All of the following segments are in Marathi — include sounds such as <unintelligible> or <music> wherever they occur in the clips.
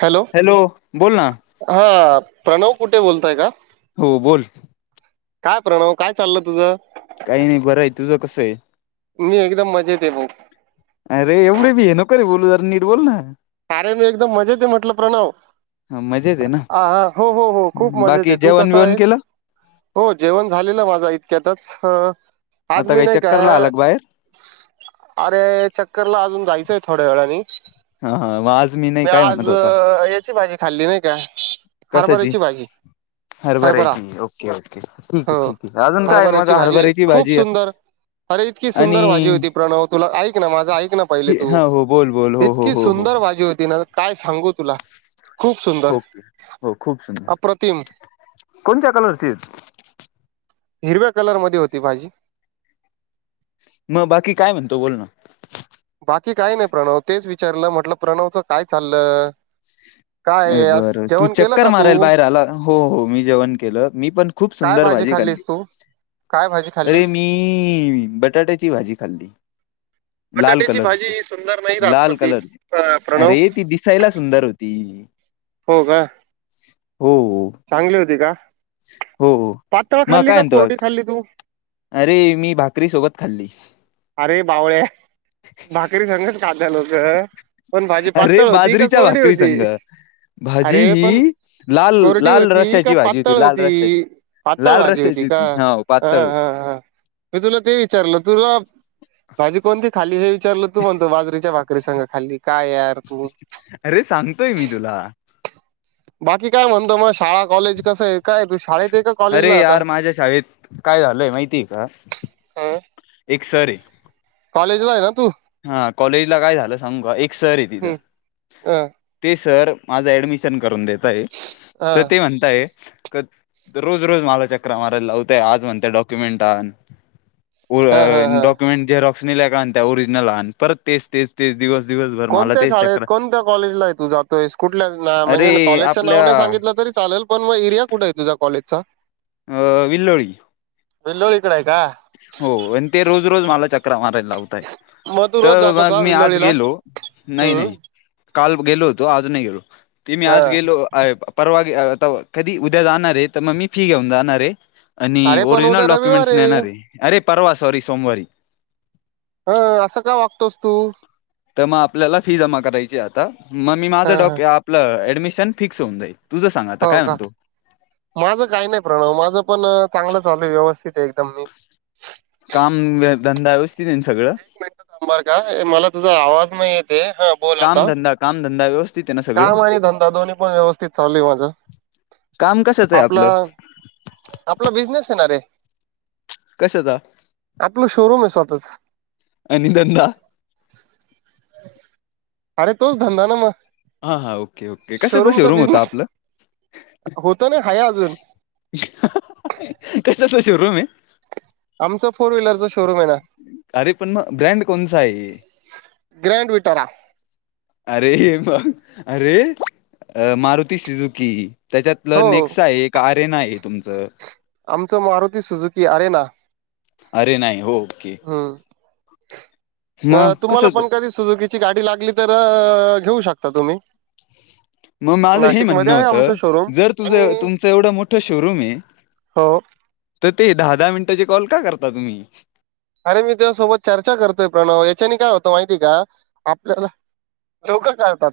हॅलो बोल ना हा प्रणव कुटे बोलतय का? हो बोल. काय प्रणव काय चाललं तुझं? काही नाही बरं आहे तुझं कस आहे? मी एकदम मजेत आहे भाऊ अरे एवढे बी हे नको रे बोलू जर नीट बोल ना. अरे मी एकदम मजेत म्हटलं प्रणव. मजेत आहे आ हो हो हो खूप ना मजेत बाकी आहे तू जेवण कस बिवण आहेस? केलं हो जेवण झालेलं माझा इतक्यातच अ. आज आता मी काही नाही का? चक्करला आला बाहेर अरे! चक्करला अजून जायचं आहे. थोड्यावेळानी हा हा मग आज नाही मी काय आज म्हणत होता याची भाजी खाल्ली नाही का कशाची हरभारची भाजी. हरभरा हरभऱ्याची ओके, ओके ठीक आहे. हो ठीक आहे अजून काय मग हरभऱ्याची भाजी हरभऱ्याची खूप भाजी. सुंदर अरे इतकी आणि सुंदर भाजी होती. प्रणव तुला ऐक ना माझं ऐक ना पहिले तू हा हो बोल बोल हो हो इतकी हो हो सुंदर भाजी होती. होती ना काय सांगू तुला? खूप सुंदर हो--हो खूप सुंदर अप्रतिम कोणत्या कलरचे? हिरव्या कलर मदे होती भाजी. म बाकी काय म्हणतो बोल ना. बाकी काय नाइ प्रणव तेच विचारलं म्हटलं प्रणवच काय चाललं? काय अ आहे? आज बर तू जेवण केलं चक्कर का मारायला तू बाहेर आला हो हो मी जेवण केलं मी पण खूप सुंदर भाजी खाल्ली खाल्लीस तू काय भाजी अरे खाल्लीस मीइ बटाट्याची भाजी खाल्ली. लाल बटाट्याची कलरची भाजी सुंदर नाही राहत लाल प्रतीक कलरची प्रणव अरे ती दिसायला सुंदर होती हो का हो, चांगली होती का हो हो पातळ मग खाल्ली काय का कोरडी म्हतुग खाल्ली तू अरे मी भाकरी सोबत खाल्ली अरे बावळ्या भाकरी सगच <unintelligible> पण भाजी अरे पातळ होती का बाजरीच्या कोरडी भाकरी होती संग. भाजी अरे पण ही लाल कोरडी लाल होती का रश्याची भाजी पातळ लाल होती रश्याची. पातळ लाल भाजी रश्याची होती का हो ह पातळ होती. ह हा मी तुला ते विचारलं तुला भाजी कोणती खाली हे विचारलं तू म्हणतो बाजरीच्या भाकरी सांग खाल्ली काय यार तू अरे सांगतोय मी तुला <unintelligible> काय <unintelligible> शाळा कॉलेज कसय काय तू शाळेत आय कॉलेजला अरे हाय यार आता माझ्या शाळेत काय झालंय माहितीये का? हा <unintelligible> एक सर ये. लेजला आय ना तू हा कॉलेजला काय झालं सांगू का एक सर आय तित हा ते सर माज ऍडमिशन करून देतयतर ते म्हणतय क रोज रोज मला चक्र मारायला लावते आज म्हणते डॉक्युमेंट हा हा हा डॉक्युमेंट जे रॉक्स का त्या ओरिजिनल परत तेच तेच तेच दिवस दिवसभर मला कोणत्या तेच शाळेत चक्र कोणत्या कॉलेजला तू जातोयस कुटल्या म्हणजे अरे कॉलेजच्या नाव आपल्या नाही सांगितलं तरी चाल पण मग एरिया कुटाय तुज्या कॉजलेजचा अ विल्लोळी बिल्लोळीकडयत हो आणि ते रोज रोज मला चकरा मारा लावतायत मग तू त रोज जातो मग का मी आज विल्लोळीला गेलो नाइ हम्म नाइ काल गेलो होतो आज गेलो तेमी हा आज गेलो परवा आता कदि उद्या जाणारेय तर मग मी फी घेऊन जाणारेय आणि अरे पण ओरिजिनल उद्या रविवार डॉक्युमेंट्स आहे नेणाररेय अरे परवा सॉरी सोमवारी अ असं काय वागतोस तू त मग आपल्याला फी जमा करायची आता मग मी हा माझं डॉ आपल अ मिशन फिक्स होन जाईल तुझं सांग आता हो काय का म्हणतो माझं काही नाही प्रणव माझं पण चांगलं चालूय व्यवस्थित एकदम मी काम व्य- धंदा <unintelligible> एक मिनट थांब बरका मला तुझा आवाज नाइ येतेय हा बोल काम आता धंदा काम धंदा व्यवस्थित आहे ना सगळं काम आणि धंदा दोन्ही पण व्यवस्थित त चालू आहे माझं काम कशाचं आहे आपल आपलं आपला बिझनेस आय ना रे कशाचा आपल शोरूम आय स्वतःच आणि धंदा अरे तोच धंदा ना म हा हा ओके ओके कशाच शोरूम होत बिझनेस आपलं होतो ना हाय अजून कस तश रूम आहे आमचं फोर व्हीलरचं शोरूम आहे ना अरे पण म ब्रँड कोणचा <unintelligible> ग्रँड विटारा अरे मग अरे अ मारुती शिजूकी हो त्याच्यातलं नेक्स्ट आहे एक आरेन आहे तुमचं मारुती सुझुकी अरे ना अरे नाही हो ओके हम् अ मग तुम्हाला कसं त- पण कधी सुजुकीची गाडी लागली तर घेऊ शकता तुम्ही. मग माझं हे नाशिकमध्ये म्हणणं आहे आमचं होतं शोरूम जर आणि तुझं तुमचं एवढं मोठं शोरूम आहे. हो. तर ते दहा दहा मिनिटाचे कॉल का करता तुम्ही? अरे मी त्या सोबत चर्चा करतोय प्रणव, याच्याने काय होतं माहिती का आपल्याला लोक करतात.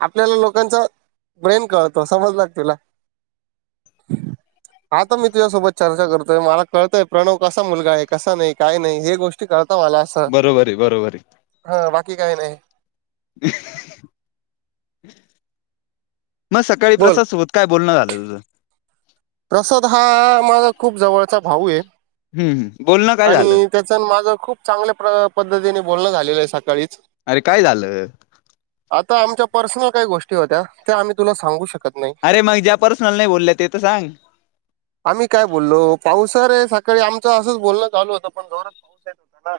आपल्याला लोकांच ब्रेन कळतो समजल का तुला? आता मी तुझ्यासोबत चर्चा करतोय मला कळतय प्रणव कसा मुलगा आहे कसा नाही. काय नाही हे गोष्टी कर. मला असं बरोबर आहे बरोबर आहे हा बाकी काही नाही. हम्म मग सकाळी बोल प्रसाद सोबत काय बोलणं झालं तुझं? प्रसाद हा माझा खूप जवळचा भाऊ आहे. हम्म हम्म. बोलणं काय झालं आणि त्याच माझ खूप चांगल्या पद्धतीने बोलणं झालेलं आहे सकाळीच अरे काय झालं आता आमच्या पर्सनल काही गोष्टी होत्या त्या आम्ही तुला सांगू शकताो अरे मग ज्या पर्सनल नाही बोलले ते तर सांग आम्ही काय बोललो पावसा रे सा तिकडे आमचं असंच बोलणं चालू होत पण जोरात पाऊस येत होता ना.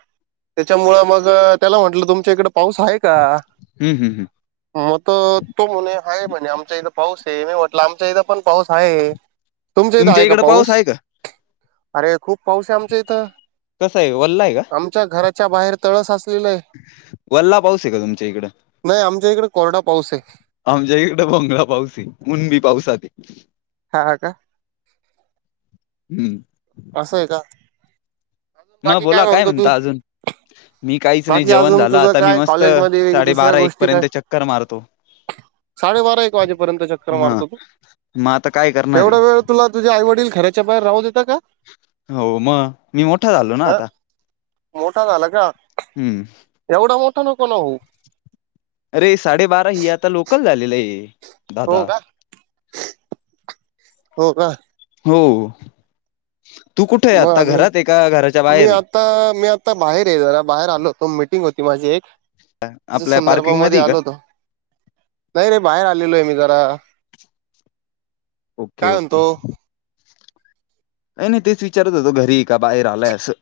त्याच्या मूळ मग त्याला म्हटलं तुमच्या इकडे पाऊस आहे का? हम्म हम्म हम्म. मग तर तो म्हणे आहे म्हणे आमच्या इथं पाऊस ते मी म्हटलं आमच्या इथं पण पाऊस आहे. तुमच्या इथं आहे का इकडं पाऊस? आहे का अरे खूप पाऊस आहे आमच्यां इथं. कसा आहे वल्ला आहे का आमच्या घराच्या बाहेर तळ साचलेलंय. वल्ला पाऊस आहे का तुमच्या इकडं? नाही आमच्या इकडे कोरडा पाऊस आहे. आमच्या इकडे भोंगळा पाऊसये उनबी पाऊसात. हा ह का. हम्म असंय का. मग बाकी बोला काय म्हणतो तू म्हणता अजून? मी काहीच नाही बाकी जेवण अजून झालं तुझं आता मी काय मस्त कॉलेजमध्ये दुसऱ्या साडेबारा एक गोष्टी काय? पर्यंत चक्कर मारतो. साडेबारा एक वाजेपर्यंत चक्र हा मारतो तू? मग आता काय करणार आहे एवढा वेळ तुला तुझ्या आईवडील घराच्या बाहेर राहू देता का? हो म मो ह मोठा झाला का? हम्म एवढा मोठा नको ना होऊ. अरे साडेबारा ही आता लोकल झालेलं आहे. हो दादा. का हो का हो <inaudible> कुठे आहे मग आता अजून घरात आहे का घराच्या मी बाहेर आहे आता मी आता बाहेर आहे जरा बाहेर आलो तो मिटिंग होती. ती माझी एक. त्याच्या आपल्या पार्किंग संदर्भामध्ये मध्ये आहे का आलोतो नाही रे बाहेर आलेलो आहे मी जरा. ओके काय ओके म्हणतो नाही नाही तेच विचारत होतो घरी का? बाहेर आलंय असं.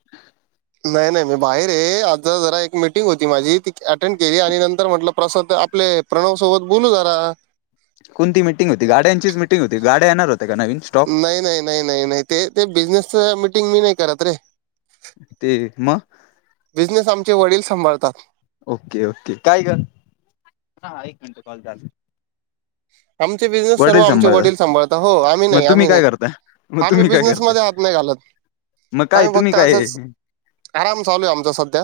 नाही नाही मी बाहेर हे, आता जरा एक मीटिंग होती माझी ती अटेंड केली आणि नंतर म्हटलं प्रसाद आपले प्रणवसोबत बोलू जरा. कोणती मिटिंग होती? गाड्यांचीच मिटिंग होती, गाड्या येणार हो नाही नाही नाही नाही ते ते बिझनेसच मीटिंग मी नाही करत रे. ते मग बिझनेस आमचे वडील संभाळतात. ओके, ओके काय ग हा एक मिनटं कॉल चालू आमचे बिझनेस सर्व वडील आमचे सांभाळता वडील सांभाळता. हो आम्ही नाही मग तुम्ही आम्ही काय नाही करता मग आम्ही तुम्ही काय बिझनेस करताय मध्ये हात नाही घालत. मग काय आम्ही तुम्ही फक्त काय असंच, आराम चालू हाय आमचा सध्या.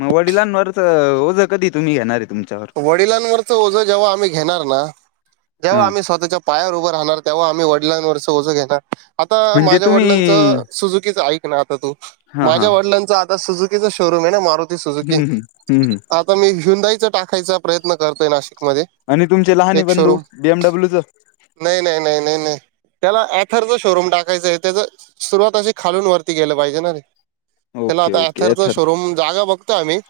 मग वडिलांवरच ओझं कधी तुम्ही घेणारय? वडिलांवरच ओझं जेव्हा आम्ही घेणार ना, जेव्हा हा आम्ही स्वतःच्या पायावर उभर राहणार तेव्हा आम्ही वडलांवरच ओझं घेणार. आता म्हणजे माझ्या वडिलांच तुम्ही सुुझुकीच एक ना आता तू हा हा माझ्या वडिलांचं आता सुझुकीच शोरूम आहे ना मारु ती सुझुकी. हम्म हम्म हम्म आता मी ह्युदाईच टाकायचा प्रयत्न करतोय नाशि मधे आणि तुमचे लहाने एक बंधू शोरूम बीएमडब्ल्यूच नाही नाही नाही. नाही त्याला ऍथरचा शोरूम टाकायच आहे त्याच सुरुवात अशी खालून वरती गेलं पाहिजे ना? त्याला ओके आता ओके ॲथरच शोरूम जागा बघतोय आम्ही.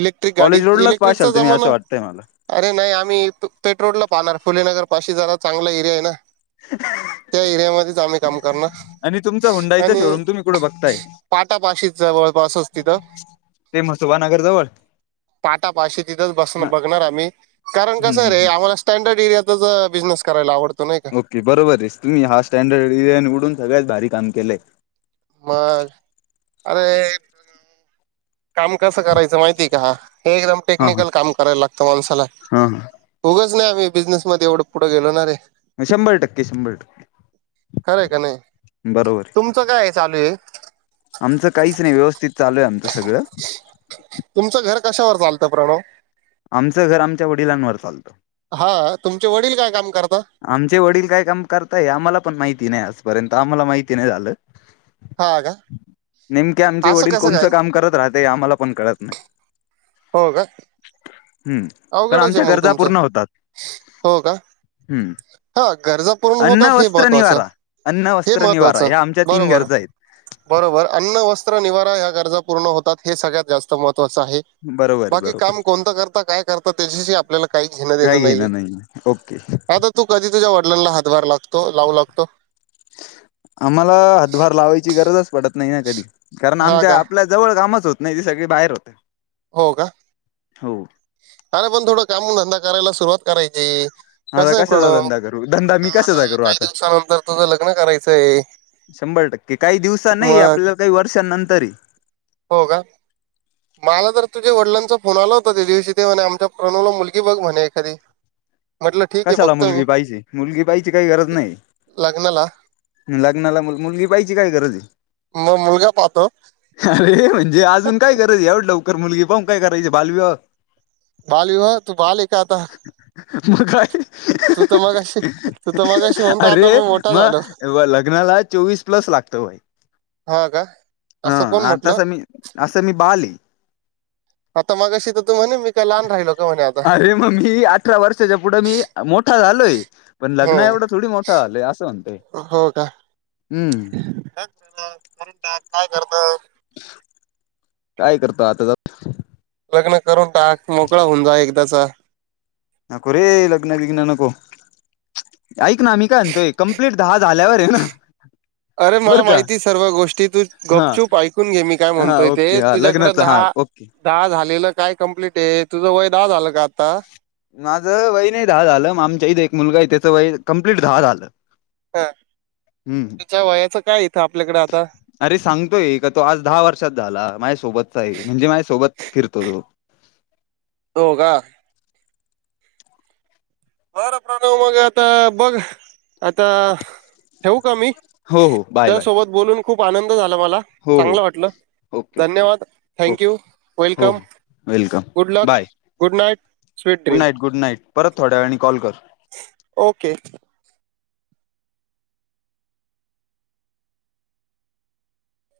इलेक्ट्रिक गाडी कॉलेज रोडलाच इलेक्ट्रिकचा पाशाल तुम्ही जमाना असं वाटतंय मला अरे नाही आम्ही पेट्रोलला पानार फुले नगर पाशी जरा चांगला एरिया आहे ना? <inaudible> त्या एरियामध्येच आम्ही काम करणार. आणि तुमचा हुंडाईचा आणि शोरूम तुम्ही कुठे बघताय पाटापाशी जवळपासचं तिथं, ते म सुभानगर जवळ? पाशी तिथचं बस हा बघणार आम्ही, कारण हम्म कसय हम्म रे हम्म. आम्हाला स्टँड डर्ड एरियातच अं बिझनेस करायला आवडत. ओके, बरोबर आहेस तुम्ही हा स्टँडर्ड एरिया उडून सगळ्यात भारी काम केलंय. मग अरे काम कसं करायचं माहितीय का? हे एकदम हा हा टेक्निकल काम करायला लागतं माणसाला हा उगाच उगच नाही आम्ही बिझनेसमध्ये एवढं पुढं गेलो ना रे. हा. शंभर टक्के शंभर खरयं का नाही? टक्के बरोबर तुमचं काय चालू हे? आमचं काहीच नाही. व्यवस्थित चालू आहे आमचं सगळं. तुमचं घर कशावर चालतं? प्रणव. आमचं घर आमच्या वडिलांवर चालतं. हा तुमचे वडील काय काम कर आमचे वडील काय काम करताय? आम्हाला पण माहिती नाही आजपर्यंत, आम्हाला माहिती नाही झालं. हा का. नेमके आमचे असं वडील कसं काय कोणचं काम करत राहते? आम्हाला पण कळत नाही. हो का हम्म पण अवघडच आमच्या आहे मग गरजा तुमचं पूर्ण होतात. हो का हम्म हा गरजा पूर्ण अन्न, होतात हे वस्त्र, महत्वाचं निवारा. अन्न, हे वस्त्र, निवारा महत्वाचं ह्या आमच्या तीन बरोबर गरज आहेत. बरोबर अन्न, वस्त्र, निवारा ह्या ग रजा पुर्ण होतात हे सळगळ्यात जास्त महत्वाचं आहे. बरोबर आहे बाकी बरोबर काम कोणत करता काय करता त्याच्याशी आपल्याला काही घेण देण काही नाही आहे. घेणं ओके आता तु कधी तुझ्या वडिलांला हातभार लागतो, लावू लागतो? आम्हाला हातभार लावायची गरजच पडत नाही ना कधी कारण हा आमच्या का आपल्या जवळ कामच होत नाही ती सगळी बाहेर होत हो का हो अरे पण थोडं काम धंदा करायला सुरुवात करायची. आता कसं आहे कशाचा प्रणव धंदा करू धंदा मी कशाचा आता करू काही आता. दिवसानंतर तुझं लग्न करायचंय. शंभर टक्के काही दिवस नाही आपल्याला काही वर्षांनंतरय. हो का. मला तर तुझ्या वडिलांचा फोन आला होता त्या दिवशी ते आमच्या प्रणवला मुलगी बघ म्हणे एखादी. <inaudible> ठीक आहे कशाला बघतो मी मुलगी पाहिजे, मुलगी पाहायची काही गरज नाही. लग्नाला लग्नाला मुलगी, पाहिची काय गरज ये. मग मुलगा पाहतो <inaudible> अरे म्हणजे अजून काय गरज एवढ लवकर मुलगी पाऊन काय करायची बाल विवाह. बालविवाह तू बाल ए का आता? मग काय? तू तर मगाशी तू तर मगाशी म्हणतो आता अरे! मी मोठा झालो मग लग्नाला चोवीस प्लस लागतो भाई हा का हा असं कोण आण म्हटलं तसा मी, असं मी बाल ये. आता मगाशी तर तू म्हणे मी काय लहान राहिलो का म्हणे आता अरे मग मी अठरा वर्षाच्या पुढे मी मोठा झालोय पण लग्न हं. एवढं थोडी मोठा झालोय असं म्हणतोय. हो हम्म क <unintelligible> रून टा काय करत. काय करतो आता तर लग्न करून टाक मोकळा होऊन जा एकदाचा. नको रे लग्न बिघ्न नको ऐक ना मी काय म्हणतोय कंप्लीट दहा झाल्यावर आहे ना. अरे मला बरं का माहिती सर्व गोष्टी तू हा गुपचूप ऐकून घे मी काय हा म्हणतोय ते ओके हा तुझ्याकडे लग्नाचं दहा हा ओके. दहा झालेलं काय कम्प्लीट आहे तुझं वय दहा झालं का आता? माझं वय नाही दहा झालं, मग आमच्या इथं एक मुलगा आहे त्याच वय कंप्लीट दहा झालं. हा हम्म तेच्या वयाच काय इथं आपल्याकडे आता? अरे सांगतोय का तो आज दहा वर्षात झाला माझ्यासोबतचाही म्हणजे माझ्यासोबत फिरतो तो <inaudible> हो का? बर प्रणव मग आता बघ, आता ठेऊ का मी? हो हो बाय बाय. त्यासोबत बोलून खूप आनंद झाला मला हो हो चांगलं वाटलं. ओके ओके धन्यवाद थँक ओके यू हो वेलकम हो welcome good luck bye good night. Sweet good dream night good night परत थोड्या वेळानि ओके.